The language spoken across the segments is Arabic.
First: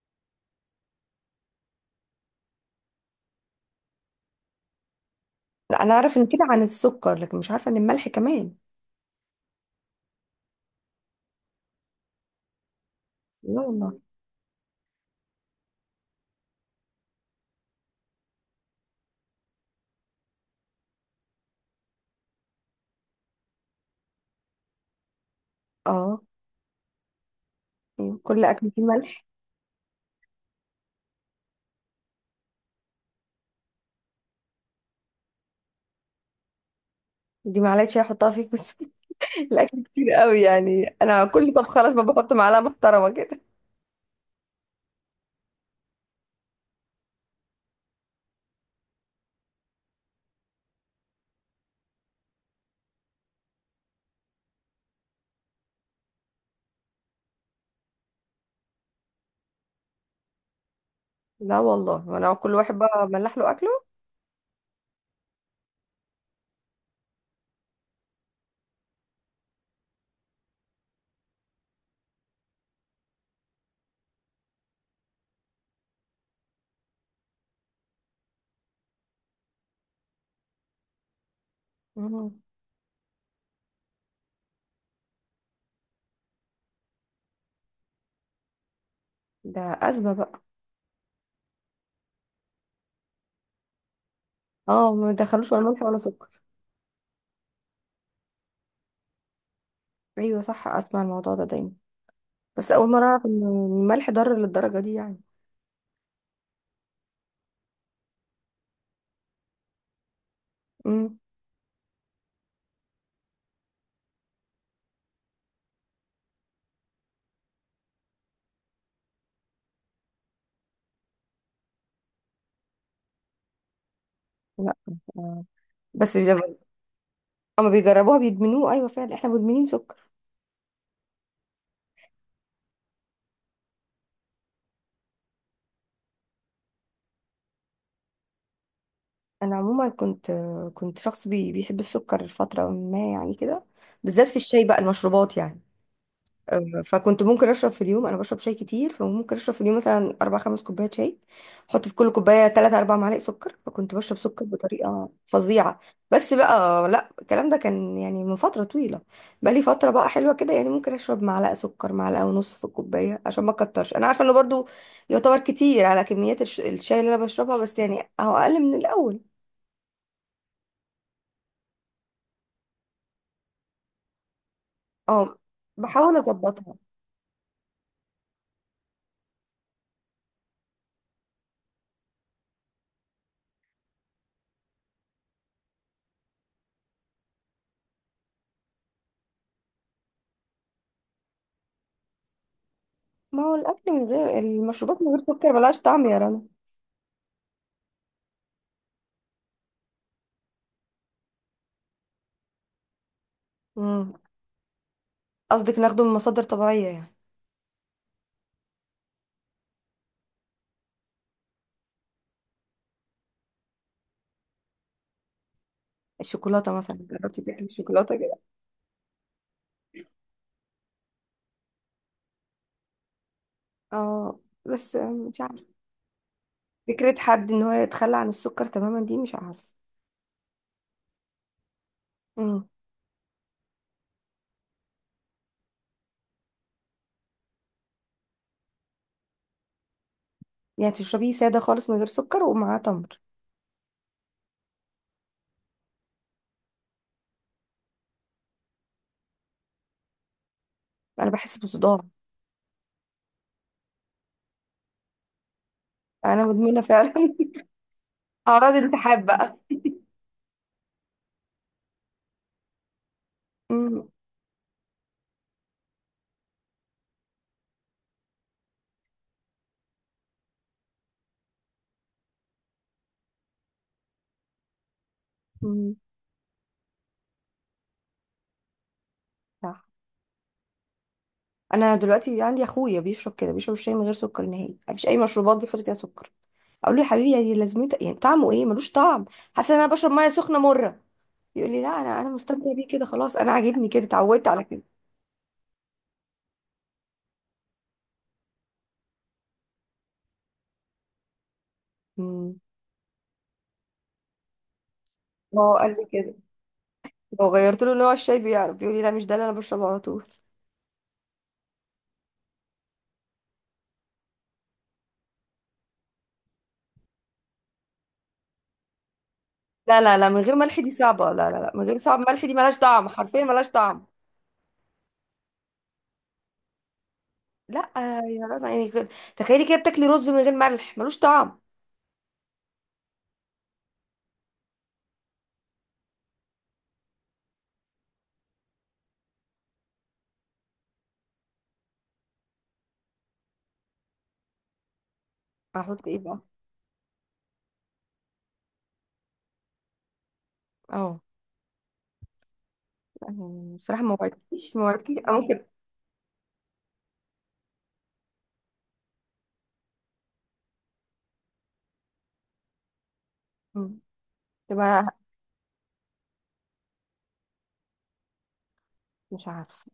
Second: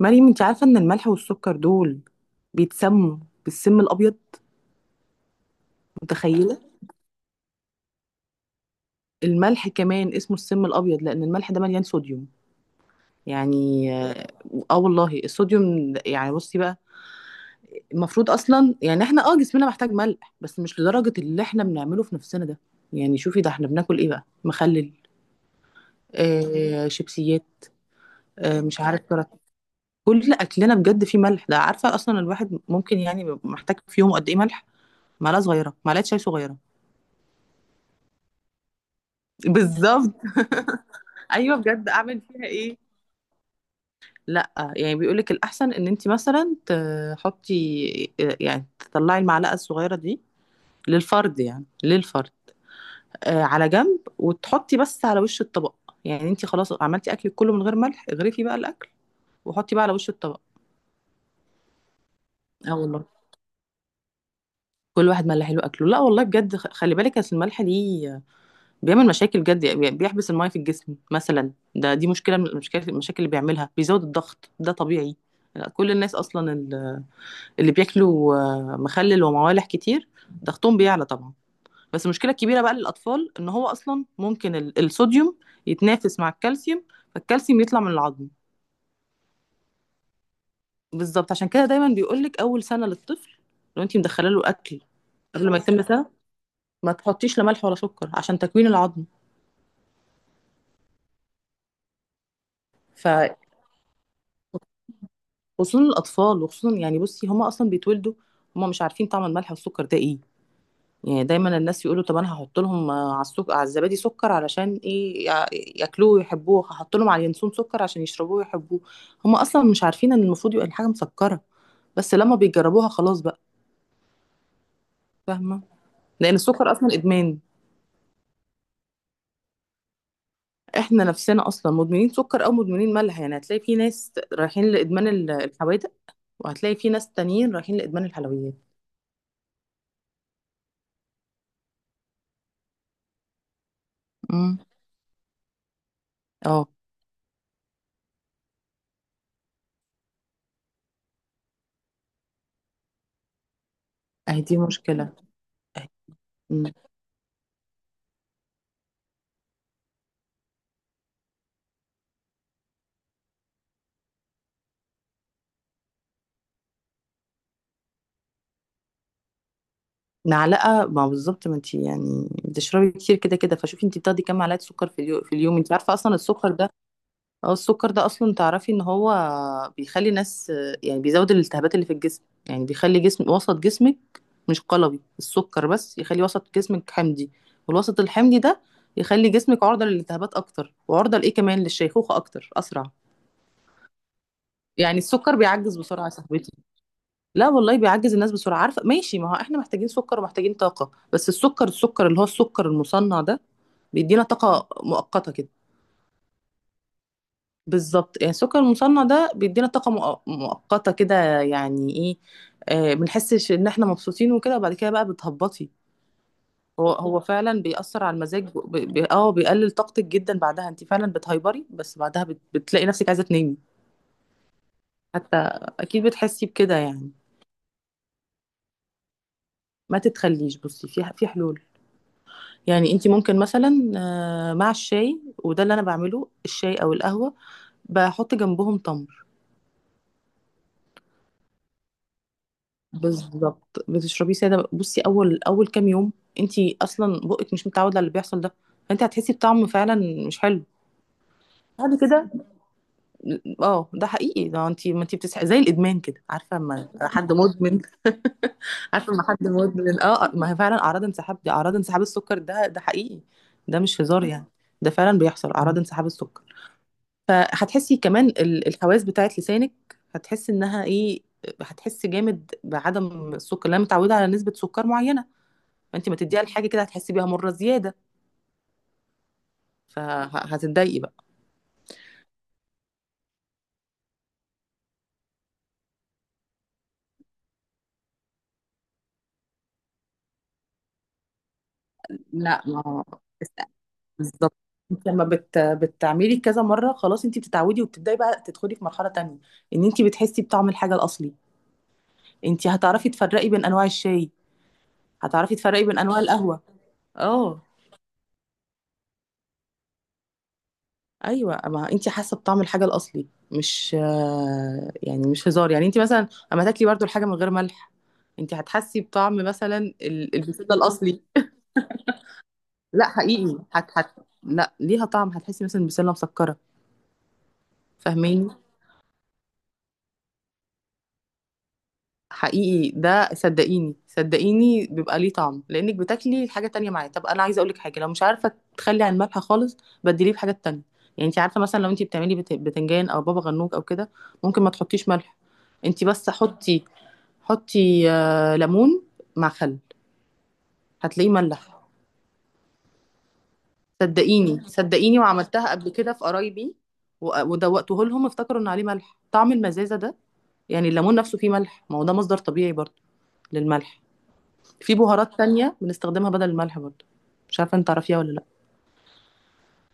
مريم، انت عارفة ان الملح والسكر دول بيتسموا بالسم الابيض. لا، انا اعرف ان كده متخيلة؟ عن السكر لكن مش عارفه ان الملح كمان. الملح كمان اسمه السم الابيض لان الملح ده مليان صوديوم، لا يعني والله. اه آه والله، الصوديوم يعني بصي بقى، المفروض اصلا يعني احنا جسمنا محتاج ملح بس مش لدرجة اللي احنا بنعمله في نفسنا ده. يعني شوفي، ده احنا بناكل ايه بقى؟ مخلل، اه. آه، شيبسيات، أيوة، كل آه، اكل مش فيه عارف ملح. كرات. كل اكلنا بجد فيه ملح. ده عارفة اصلا الواحد ممكن يعني بيبقى محتاج في يوم قد ايه ملح؟ معلقة صغيرة، معلقة شاي صغيرة. دي معلقه شاي احطها فيه بس. الاكل كتير بالظبط. قوي يعني انا كل ايوه طب بجد، خلاص ما اعمل بحط فيها معلقه ايه؟ محترمه كده. لا يعني بيقولك الاحسن ان انت مثلا تحطي، يعني تطلعي المعلقه الصغيره دي للفرد، يعني للفرد، آه، على جنب، وتحطي بس على وش الطبق. يعني انت خلاص عملتي اكلك كله من غير ملح، اغرفي بقى الاكل وحطي بقى على وش الطبق. لا والله، انا كل واحد اه والله، بقى ملح له اكله. كل واحد ملح له اكله. لا والله بجد، خلي بالك اصل الملح دي بيعمل مشاكل جد. يعني بيحبس الميه في الجسم مثلا، ده دي مشكله من المشاكل. المشاكل اللي بيعملها، بيزود الضغط ده طبيعي. لا، كل الناس اصلا اللي بياكلوا، آه، مخلل وموالح كتير، ضغطهم بيعلى طبعا. بس المشكله مم. الكبيره بقى للاطفال ان هو اصلا ممكن الصوديوم يتنافس مع الكالسيوم، فالكالسيوم يطلع من العظم. ده ازمه بقى. بالظبط، عشان كده دايما بيقولك اول سنه للطفل، لو انت مدخله له اكل اه ما قبل دخلوش ما ولا يتم ملح ولا سنه، سكر. ما تحطيش لا ملح ولا سكر عشان تكوين العظم. ايوه صح، اسمع الموضوع ده دايما. بس اول مره ف اعرف ان الملح ضار للدرجه دي يعني. خصوصا الاطفال، وخصوصا يعني بصي، هما اصلا بيتولدوا هما مش عارفين طعم الملح والسكر ده ايه. امم. يعني دايما الناس يقولوا، طب انا هحط لهم على السكر، على الزبادي سكر علشان ايه، ياكلوه ويحبوه، هحط لهم على اليانسون سكر عشان يشربوه ويحبوه. هم اصلا مش عارفين ان المفروض يبقى الحاجه مسكره، بس لما بيجربوها خلاص بقى. لا. آه. فاهمه. بس لان لما السكر اصلا ادمان. لما بيجربوها بيدمنوه، ايوه فعلا احنا مدمنين سكر. احنا نفسنا اصلا مدمنين سكر او مدمنين ملح. يعني هتلاقي في ناس رايحين لادمان الحوادق، وهتلاقي في ناس تانيين رايحين لادمان الحلويات. انا عموما كنت شخص بيحب السكر فتره ما يعني كده، بالذات في امم. الشاي بقى المشروبات يعني. اه. فكنت ممكن اشرب في اليوم، انا بشرب شاي كتير فممكن اشرب في اليوم مثلا اربع خمس كوبايات شاي. احط في كل كوبايه 3 4 معالق سكر، فكنت بشرب اهي سكر دي مشكله. بطريقه فظيعه. بس بقى لا، الكلام ده كان يعني من فتره طويله. بقى لي فتره بقى حلوه كده، يعني ممكن اشرب معلقه سكر، معلقه ونص في الكوبايه، عشان ما اكترش. انا عارفه انه برضو يعتبر كتير على كميات الشاي اللي انا بشربها، بس يعني اهو اقل من الاول. معلقه، ما بالظبط، ما انت يعني بتشربي كتير كده كده، فشوفي انت بتاخدي كام معلقه سكر في اليوم؟ في اه، اليوم؟ انت عارفه اصلا بحاول السكر ده، اظبطها. اه السكر ده اصلا تعرفي ان هو بيخلي الناس، يعني بيزود الالتهابات اللي في الجسم. يعني بيخلي جسم، وسط جسمك مش قلوي. السكر بس يخلي وسط جسمك حمضي، والوسط الحمضي ده يخلي جسمك عرضه للالتهابات اكتر، وعرضه لايه كمان، للشيخوخه اكتر، اسرع. ما هو الاكل من غير يعني المشروبات من غير السكر سكر بيعجز ملهاش بسرعه طعم يا يا رنا. صاحبتي. لا والله، بيعجز الناس بسرعة. عارفة، ماشي، ما هو احنا محتاجين سكر ومحتاجين طاقة، بس السكر اللي هو السكر المصنع ده امم. بيدينا طاقة مؤقتة كده. قصدك ناخده من مصادر طبيعيه يعني. بالظبط، يعني السكر المصنع ده بيدينا طاقة مؤقتة كده. يعني ايه؟ آه، بنحسش ان احنا مبسوطين وكده، وبعد كده بقى بتهبطي. الشوكولاته هو مثلا هو جربتي فعلا تاكلي بيأثر على الشوكولاته كده. المزاج، بيقلل طاقتك جدا بعدها. انت فعلا بتهيبري، بس بعدها بتلاقي نفسك عايزة تنامي. اه، بس حتى، مش عارفه اكيد بتحسي بكده يعني. فكره حد ان هو يتخلى عن السكر تماما، دي مش عارفه. ما تتخليش بصي، في حلول. امم. يعني انت ممكن مثلا، آه، مع الشاي، وده اللي انا بعمله، الشاي او القهوه بحط جنبهم تمر. يعني تشربيه ساده خالص من غير سكر ومعاه تمر. بالظبط، بتشربيه ساده. بصي اول اول كام يوم، انت اصلا بقك مش متعود على اللي بيحصل ده، فانت هتحسي بطعم فعلا مش حلو انا بحس بعد بصداع. كده. اه، ده حقيقي، ده انت ما انت بتصحي زي الادمان كده. انا عارفه مدمنه اما فعلا حد مدمن؟ اعراض عارفه اما التحاب حد بقى. مدمن؟ اه آه، ما هي فعلا اعراض انسحاب دي، اعراض انسحاب السكر ده. ده حقيقي، ده مش امم. هزار يعني. ده فعلا بيحصل اعراض انسحاب السكر. فهتحسي كمان الحواس بتاعت لسانك، هتحسي انها ايه، هتحسي جامد بعدم السكر. لأن متعوده على نسبه سكر معينه، امم. فانت ما تديها لحاجه كده هتحسي بيها مره زياده، صح. فهتتضايقي بقى. انا دلوقتي عندي اخويا بيشرب كده، بيشرب الشاي من غير سكر نهائي، مفيش اي مشروبات بيحط فيها سكر. اقول له يا حبيبي يعني لازمته، يعني طعمه ايه، ملوش طعم، حاسه ان انا بشرب ميه سخنه مره. يقول لي لا، انا لا، مستمتع بيه ما كده، خلاص انا است- عاجبني كده، اتعودت بالظبط. على كده. انت لما بتعملي كذا مره، خلاص انت بتتعودي، وبتبداي بقى تدخلي في مرحله تانية، ان انت بتحسي بطعم الحاجه الاصلي. امم. انت هتعرفي تفرقي بين انواع الشاي، هتعرفي هو تفرقي قال بين لي انواع كده، القهوه. لو اه. غيرت له نوع الشاي بيعرف يقول لي لا مش ده اللي انا بشربه على طول. ايوه، ما انت حاسه بطعم الحاجه الاصلي. مش آه، يعني مش هزار يعني، انت مثلا اما تاكلي برضو الحاجه من غير ملح، انت هتحسي بطعم مثلا لا لا لا، من غير البسله ملح دي الاصلي. صعبه، لا لا لا، من غير صعب ملح دي ملهاش طعم لا حرفيا حقيقي، ملهاش هت طعم. هت لا ليها طعم، هتحسي مثلا البسله مسكره. لا. يا فاهماني؟ رنا يعني كده- تخيلي كده بتاكلي رز من غير ملح ملوش طعم. حقيقي، ده صدقيني صدقيني، بيبقى ليه طعم لانك بتاكلي الحاجه تانية معاه. طب انا عايزه اقولك حاجه لو مش عارفه تخلي عن الملح خالص، بديليه بحاجه تانية. يعني انت عارفه مثلا لو انت بتعملي بتنجان او بابا غنوج او كده، ممكن ما تحطيش ملح، انت احط ايه بس بقى. حطي، حطي آه، ليمون مع خل، اه، هتلاقيه ملح. يعني بصراحه ما صدقيني وعدتكيش ما وعدتكيش صدقيني، أنا ممكن. وعملتها قبل كده في قرايبي، ودوقته لهم، افتكروا ان عليه ملح، طعم المزازه ده. يعني الليمون نفسه فيه ملح، ما هو ده مصدر طبيعي برضه مم. للملح. في تبقى. بهارات تانية بنستخدمها بدل الملح برضه، مش عارفه انت تعرفيها ولا لا. مش عارفه.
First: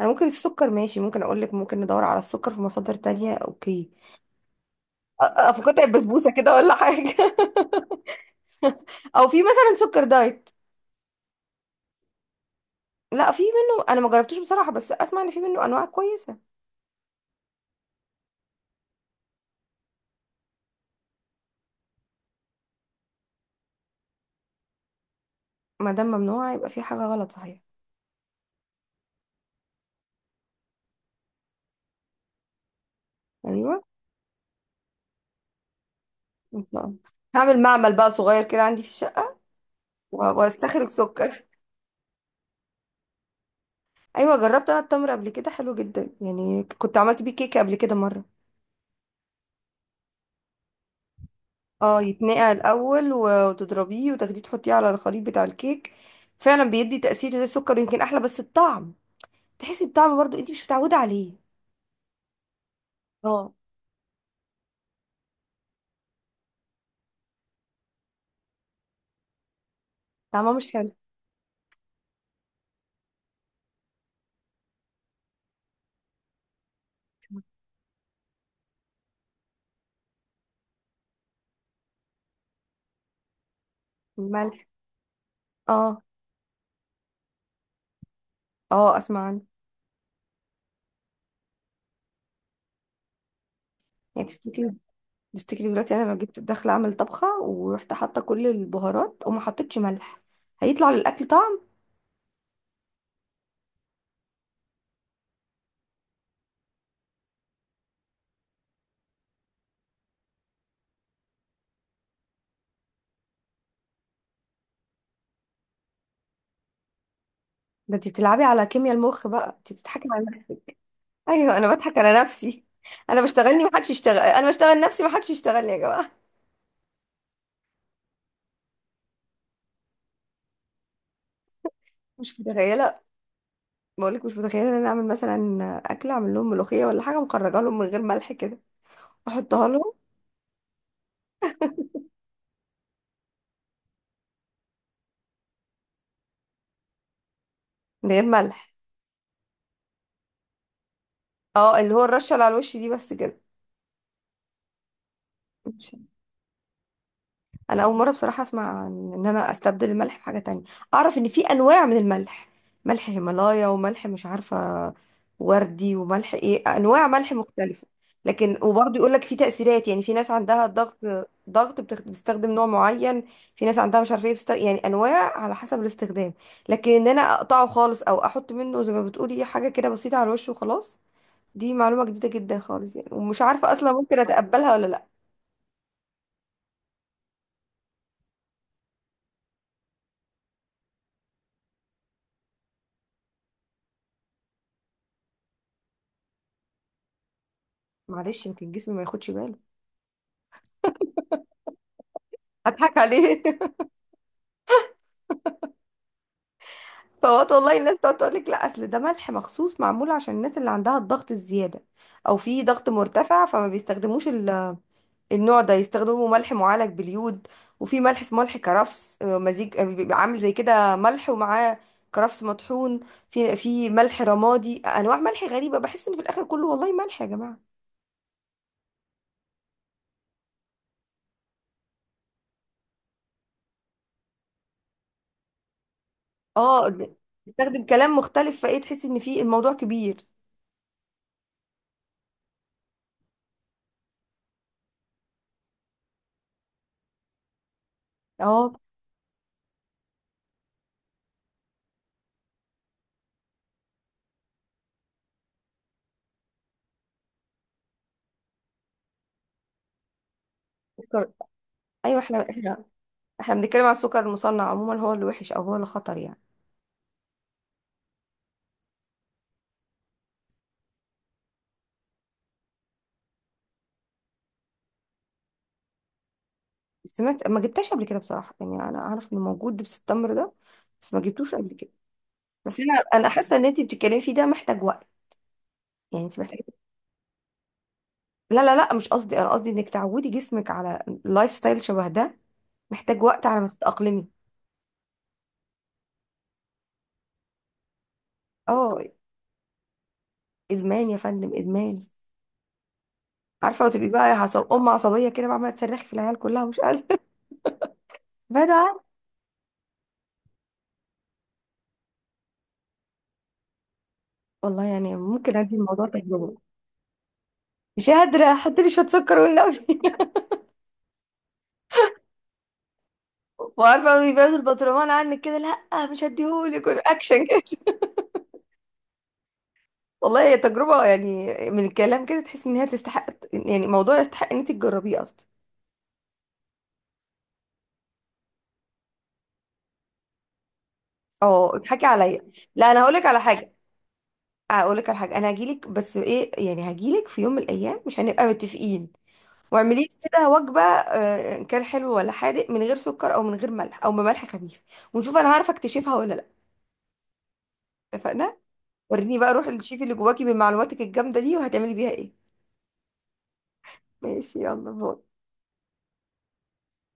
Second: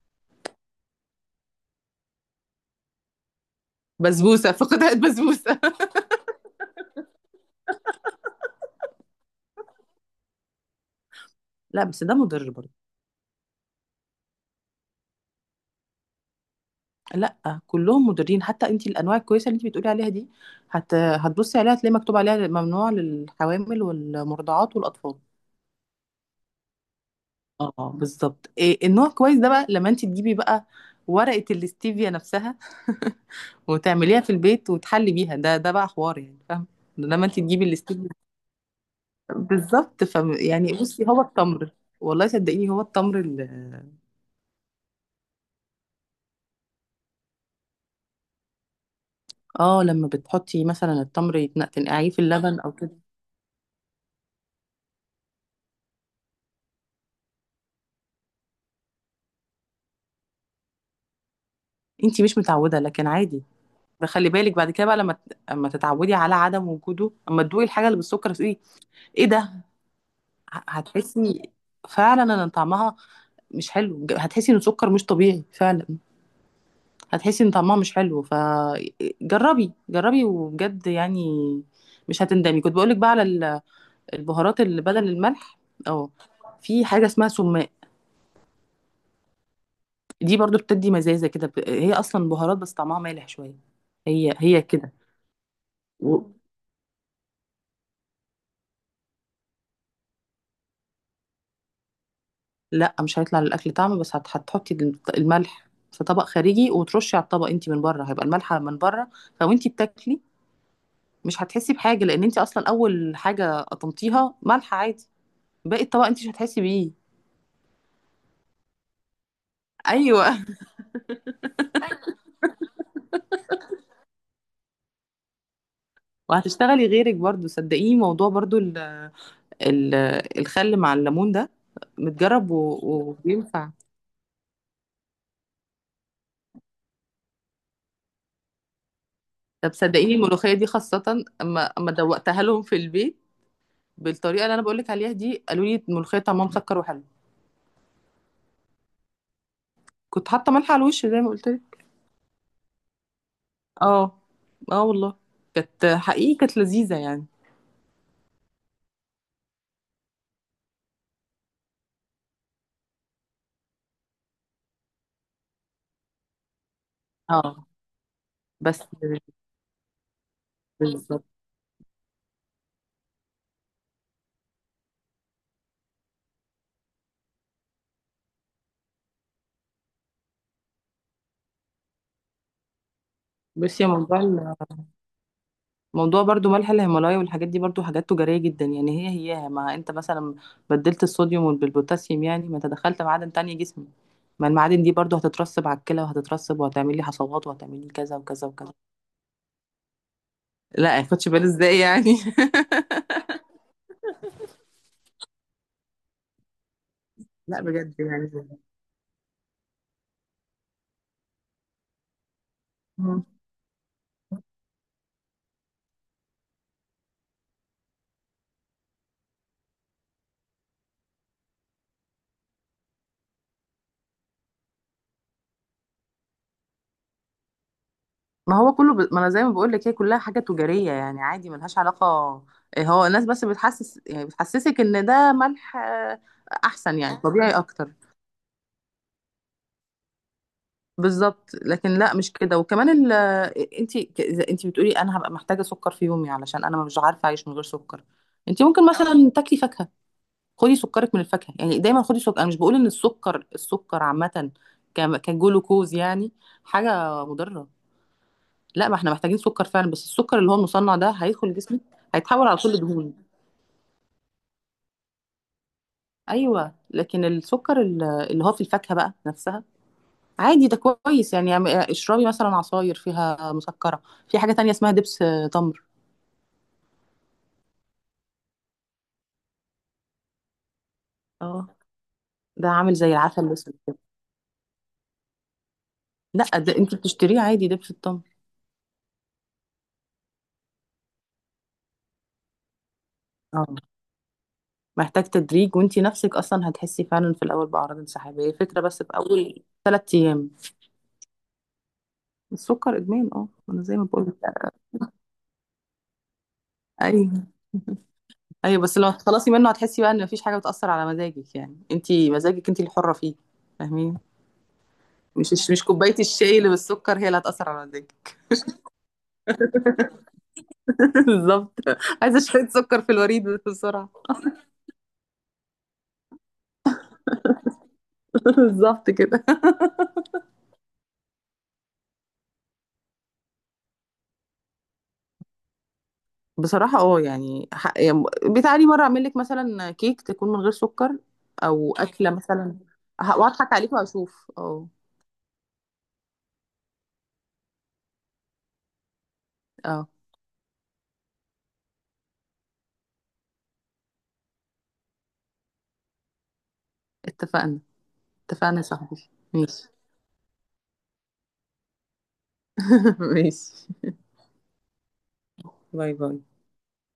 انا ممكن السكر ماشي، ممكن اقول لك ممكن ندور على السكر في مصادر تانية، اوكي. بسبوسه فقدت أ- بسبوسه. في قطع بسبوسه كده ولا حاجه؟ او في مثلا سكر دايت. لا بس ده مضر برضه. لا في منه، انا ما جربتوش بصراحه بس اسمع ان في منه انواع كويسه. لا كلهم مضرين. حتى انت الانواع الكويسه اللي انت بتقولي عليها دي، هتبصي عليها هتلاقي مكتوب عليها ممنوع للحوامل والمرضعات والاطفال. ما دام ممنوع يبقى في حاجه غلط صحيح. اه بالظبط. إيه النوع كويس ده بقى لما انت تجيبي بقى ورقة الاستيفيا نفسها، ايوه. وتعمليها في البيت وتحلي بيها؟ ده بقى حوار يعني، إن فاهم. شاء الله. لما انت هعمل تجيبي معمل الاستيفيا، بقى صغير كده عندي في الشقه بالظبط. ف و- يعني واستخرج بصي، هو سكر. التمر، والله صدقيني، هو التمر ايوه، جربت انا التمر قبل كده، حلو جدا يعني، كنت عملت بيه كيكه قبل كده مره. لما بتحطي مثلا التمر، اه، تنقعيه في يتنقع اللبن او كده. الاول وتضربيه وتاخديه تحطيه على الخليط بتاع الكيك، فعلا بيدي تاثير زي السكر، يمكن احلى، بس الطعم تحسي الطعم برضو انت مش متعوده عليه. انت مش متعودة، لكن عادي. اه. فخلي بالك بعد كده بقى، لما اما تتعودي على عدم وجوده، اما تدوقي الحاجة اللي بالسكر، تقولي ايه ده؟ طعمه مش حلو. هتحسي فعلا ان طعمها مش حلو، هتحسي ان سكر مش طبيعي فعلا. هتحسي ان طعمها مش حلو. فجربي، جربي وبجد يعني، مش هتندمي. كنت بقولك بقى على الملح. البهارات اللي بدل الملح. اه. اه. في حاجة اسمها سماق، اه اسمع عنه. دي برضو بتدي مزازة كده. هي اصلا بهارات بس طعمها مالح شوية. يعني هي هي تفتكري كده. تفتكري دلوقتي انا لو و... جبت داخله اعمل طبخه ورحت حاطه كل البهارات وما حطيتش ملح، هيطلع للاكل طعم؟ لا مش هيطلع للاكل طعم، بس هتحطي الملح في طبق خارجي وترشي على الطبق انت من بره. هيبقى الملح من بره، فوانتي بتاكلي مش هتحسي بحاجه، لان انت اصلا اول حاجه قطمتيها ملح عادي، باقي الطبق انت مش هتحسي بيه. ده انت بتلعبي على كيمياء المخ بقى، انت بتضحكي على ايوه. نفسك. ايوه. انا بضحك على نفسي، انا بشتغلني، ما حدش يشتغل انا، بشتغل نفسي ما حدش يشتغلني يا جماعه. وهتشتغلي غيرك برضو صدقيني. موضوع برضو ال ال الخل مع الليمون ده مش متجرب متخيله. وبينفع. بقولك مش متخيله ان انا اعمل مثلا اكل، اعمل لهم ملوخيه ولا حاجه مخرجه لهم من غير ملح كده، احطها طب لهم؟ صدقيني الملوخيه دي خاصه، اما اما دوقتها لهم في البيت بالطريقه اللي انا بقول لك عليها دي، قالوا لي الملوخيه طعمها مسكر وحلو. من غير ملح. كنت حاطه ملح على الوش زي ما قلت لك. اه، اللي هو الرشه اللي على الوش دي بس كده. اه. اه والله، كانت حقيقي كانت لذيذه يعني. انا اول مره بصراحه اسمع عن ان انا استبدل الملح بحاجه تانية، اعرف ان في انواع من الملح، ملح هيمالايا وملح مش عارفه وردي وملح ايه، انواع ملح اه مختلفه، لكن بس. وبرضه يقول لك في تاثيرات. يعني في ناس عندها ضغط، بالظبط، ضغط بتستخدم نوع معين. في ناس عندها مش عارفه ايه يعني انواع على حسب الاستخدام. لكن ان انا اقطعه خالص او احط منه زي ما بتقولي حاجه كده بسيطه على الوش وخلاص، دي معلومه جديده جدا خالص يعني، ومش عارفه بس يا اصلا ممكن موضوع اتقبلها ولا لا. موضوع برضو ملح الهيمالايا والحاجات دي برضو حاجات تجارية جدا. يعني هي هي، ما انت مثلا بدلت الصوديوم بالبوتاسيوم، يعني ما انت دخلت معادن تانية جسمي. ما المعادن دي برضو هتترسب على الكلى وهتترسب، وهتعمل لي حصوات، وهتعمل لي كذا معلش وكذا يمكن وكذا. جسمي ما ياخدش باله. لا يعني خدش بالي ازاي يعني. اضحك عليه فوات لا والله. الناس بجد تقعد يعني. تقول لك لا اصل ده ملح مخصوص معمول عشان الناس اللي عندها الضغط الزياده او في ضغط مم. مرتفع، فما بيستخدموش النوع ده، يستخدموا ملح معالج باليود. وفي ملح اسمه ملح كرفس، مزيج، بيبقى عامل زي كده ملح ومعاه كرفس مطحون. في ملح رمادي، انواع ملح غريبه، بحس ان في الاخر كله والله ملح يا جماعه. ما هو كله ما انا زي ما بقول لك، هي كلها حاجة تجارية يعني عادي، ملهاش علاقة. إيه، هو الناس بس بتحسس، يعني بتحسسك ان ده ملح آه، اه احسن، يعني طبيعي بيستخدم اكتر. كلام مختلف فايه تحس ان في الموضوع كبير. بالظبط، لكن لا مش كده. وكمان ال، انت انت بتقولي انا هبقى محتاجه سكر في يومي علشان انا مش عارفه اعيش من غير سكر. انت اه، ممكن مثلا تاكلي فاكهه، خدي سكرك من الفاكهه. يعني دايما خدي سكر، انا مش بقول ان السكر، السكر عامه كجلوكوز يعني، حاجه مضره. لا، ما احنا محتاجين سكر فعلا، بس السكر اللي هو المصنع ده هيدخل جسمك، ايوه هيتحول احنا على كل احنا دهون. احنا بنتكلم على السكر المصنع عموما، هو اللي وحش او هو اللي خطر يعني. ايوه. لكن السكر اللي هو في الفاكهه بقى نفسها عادي، ده كويس يعني. اشربي مثلا عصاير فيها مسكرة. في حاجة تانية اسمها دبس آه، تمر. سمعت، ما جبتهاش قبل كده بصراحه، يعني انا اعرف انه موجود دبس التمر ده بس ما جبتوش قبل اه، كده. ده بس انا عامل زي انا العسل حاسه ان الأسود انت كده. بتتكلمي فيه ده محتاج وقت، يعني انت لا، محتاجه. ده انت بتشتريه عادي، دبس التمر. لا لا لا، مش قصدي، انا قصدي انك تعودي جسمك على لايف ستايل شبه ده محتاج وقت على ما اه، تتاقلمي. محتاج تدريج. وانت نفسك اصلا هتحسي فعلا في الاول باعراض انسحاب، هي فكرة اه، بس في اول 3 ايام. ادمان يا فندم، ادمان. السكر ادمان، اه، انا عارفه، زي ما وتبقي بقول بقى لك. عصب ام عصبيه كده، بقى عماله تصرخي في العيال كلها ومش قادره ايوه. بدع. ايوه بس لما تخلصي منه، هتحسي بقى ان مفيش حاجة بتأثر على مزاجك. يعني انت مزاجك انت الحرة فيه. فاهمين. والله يعني ممكن مش ادي مش الموضوع كوباية تجربه. الشاي اللي بالسكر هي اللي هتأثر على مش مزاجك. قادره، حطيلي شويه سكر والنبي. بالظبط، عايزه شويه سكر في الوريد بسرعه. وعارفه، بيبعد البطرمان عنك كده، لا مش هديهولك اكشن كده. بالظبط كده. والله هي تجربه، يعني من الكلام كده تحس ان هي تستحق، يعني موضوع يستحق ان انت تجربيه اصلا. بصراحه اه يعني يعني بتعالي مره اعمل لك مثلا كيك تكون من غير سكر اه او اضحكي اكله عليا. مثلا، لا، انا هقولك على حاجه، واضحك عليك واشوف. اه. هقولك على حاجه. انا هجيلك، بس ايه يعني هجيلك في يوم من الايام مش هنبقى متفقين، واعملي اه لي كده وجبه ان كان حلو ولا حادق من غير سكر او من غير ملح او بملح خفيف، ونشوف انا هعرف اكتشفها ولا لا. اتفقنا. اتفقنا. اتفقنا يا صاحبي، وريني بقى روح ماشي. الشيف اللي جواكي بمعلوماتك الجامده دي، وهتعملي بيها ايه. ماشي، ماشي يلا باي. باي باي.